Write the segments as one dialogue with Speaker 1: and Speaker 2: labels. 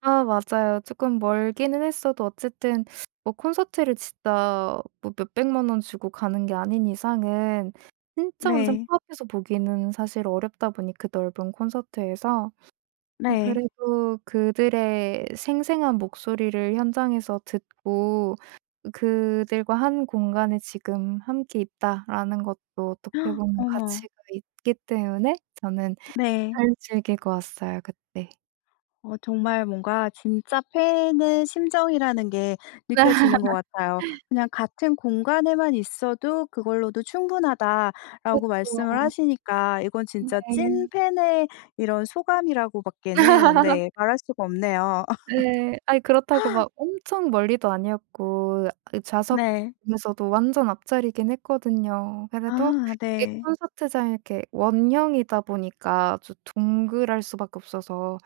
Speaker 1: 아 맞아요. 쪼끔 멀기는 했어도 어쨌든 뭐 콘서트를 진짜 뭐 몇 1,000,000 원 주고 가는 게 아닌 이상은 진짜 완전
Speaker 2: 네.
Speaker 1: 코앞에서 보기는 사실 어렵다 보니 그 넓은 콘서트에서 음
Speaker 2: 네.
Speaker 1: 그래도 '그들의 생생한 목소리를 현장에서 듣고 그들과 한 공간에 지금 함께 있다.'라는 것도 어떻게 보면 가치가
Speaker 2: 어머.
Speaker 1: 있기 때문에 저는
Speaker 2: 네.
Speaker 1: 잘 즐기고 왔어요 그때.
Speaker 2: 어 정말 뭔가 진짜 팬의 심정이라는 게 느껴지는 것 같아요. "그냥 같은 공간에만 있어도 그걸로도 충분하다"라고 말씀을
Speaker 1: 그쵸.
Speaker 2: 하시니까 이건 진짜
Speaker 1: 네.
Speaker 2: 찐팬의 이런 소감이라고 밖에는 네 말 할 수가 없네요.
Speaker 1: 예. 아이 그렇다고 막 엄청 멀리도 아니었고 그 좌석
Speaker 2: 네.
Speaker 1: 중에서도 완전 앞자리긴 했거든요. 그래도
Speaker 2: 아
Speaker 1: 이게
Speaker 2: 네.
Speaker 1: 콘서트장 이렇게 원형이다 보니까 좀 둥그럴 수밖에 없어서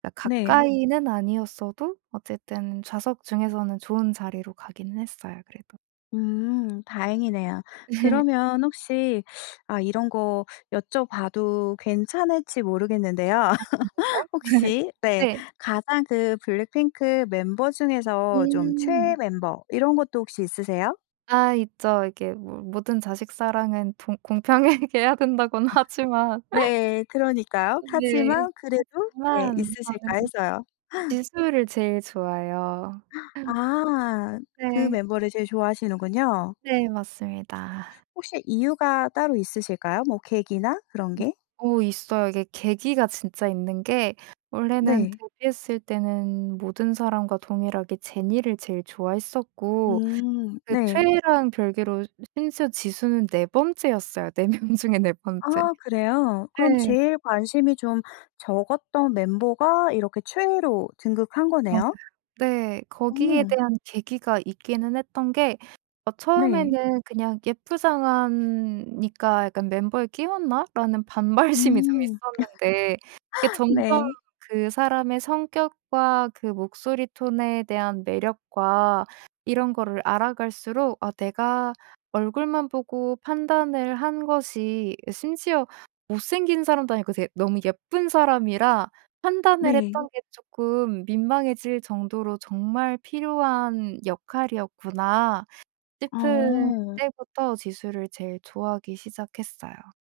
Speaker 1: 그러니까
Speaker 2: 네.
Speaker 1: 가까이는 아니었어도 어쨌든 좌석 중에서는 좋은 자리로 가기는 했어요 그래도.
Speaker 2: 음. 다행이네요. 그러면 혹시 아 이런 거 여쭤봐도 괜찮을지 모르겠는데요.
Speaker 1: 아 진짜요?
Speaker 2: 혹시 네
Speaker 1: 네.
Speaker 2: 가장 그 블랙핑크 멤버 중에서 좀 최애
Speaker 1: 음.
Speaker 2: 멤버 이런 것도 혹시 있으세요?
Speaker 1: 아 있죠. 이게 뭐 "모든 자식 사랑은 봉 공평하게 해야 된다."고는
Speaker 2: 아.
Speaker 1: 하지만
Speaker 2: 네 그러니까요.
Speaker 1: 네.
Speaker 2: 하지만 그래도 네
Speaker 1: 하지만
Speaker 2: '있으실까?'
Speaker 1: 저는
Speaker 2: 해서요.
Speaker 1: 지수를 제일 좋아해요.
Speaker 2: 아 그
Speaker 1: 네.
Speaker 2: 멤버를 제일 좋아하시는군요.
Speaker 1: 네 맞습니다.
Speaker 2: 혹시 이유가 따로 있으실까요? 뭐 계기나 그런
Speaker 1: 음.
Speaker 2: 게?
Speaker 1: 어 있어요. 이게 계기가 진짜 있는 게 원래는
Speaker 2: 네.
Speaker 1: 데뷔했을 때는 모든 사람과 동일하게 제니를 제일 좋아했었고
Speaker 2: 음.
Speaker 1: 그
Speaker 2: 네.
Speaker 1: 최애랑 별개로 심지어 지수는 4 번째였어요. 4 명 중에 4 번째.
Speaker 2: 아 그래요? 그럼
Speaker 1: 예.
Speaker 2: 제일 관심이 좀 적었던 멤버가 이렇게 최애로 등극한
Speaker 1: 맞아요.
Speaker 2: 거네요?
Speaker 1: 네.
Speaker 2: 어.
Speaker 1: 거기에 대한 계기가 있기는 했던 게 어
Speaker 2: 네.
Speaker 1: 처음에는 그냥 '예쁘장한 니까 약간 멤버에 끼웠나?'라는 반발심이 좀
Speaker 2: 음.
Speaker 1: 있었는데 이게 점점
Speaker 2: 네.
Speaker 1: 그 사람의 성격과 그 목소리 톤에 대한 매력과 이런 거를 알아 갈수록 아 내가 얼굴만 보고 판단을 한 것이 심지어 못생긴 사람도 아니고 되게 너무 예쁜 사람이라 판단을
Speaker 2: 네.
Speaker 1: 했던 게 쪼끔 민망해질 정도로 '정말 필요한 역할이었구나.' 싶을
Speaker 2: 아어.
Speaker 1: 때부터 지수를 제일 좋아하기 시작했어요.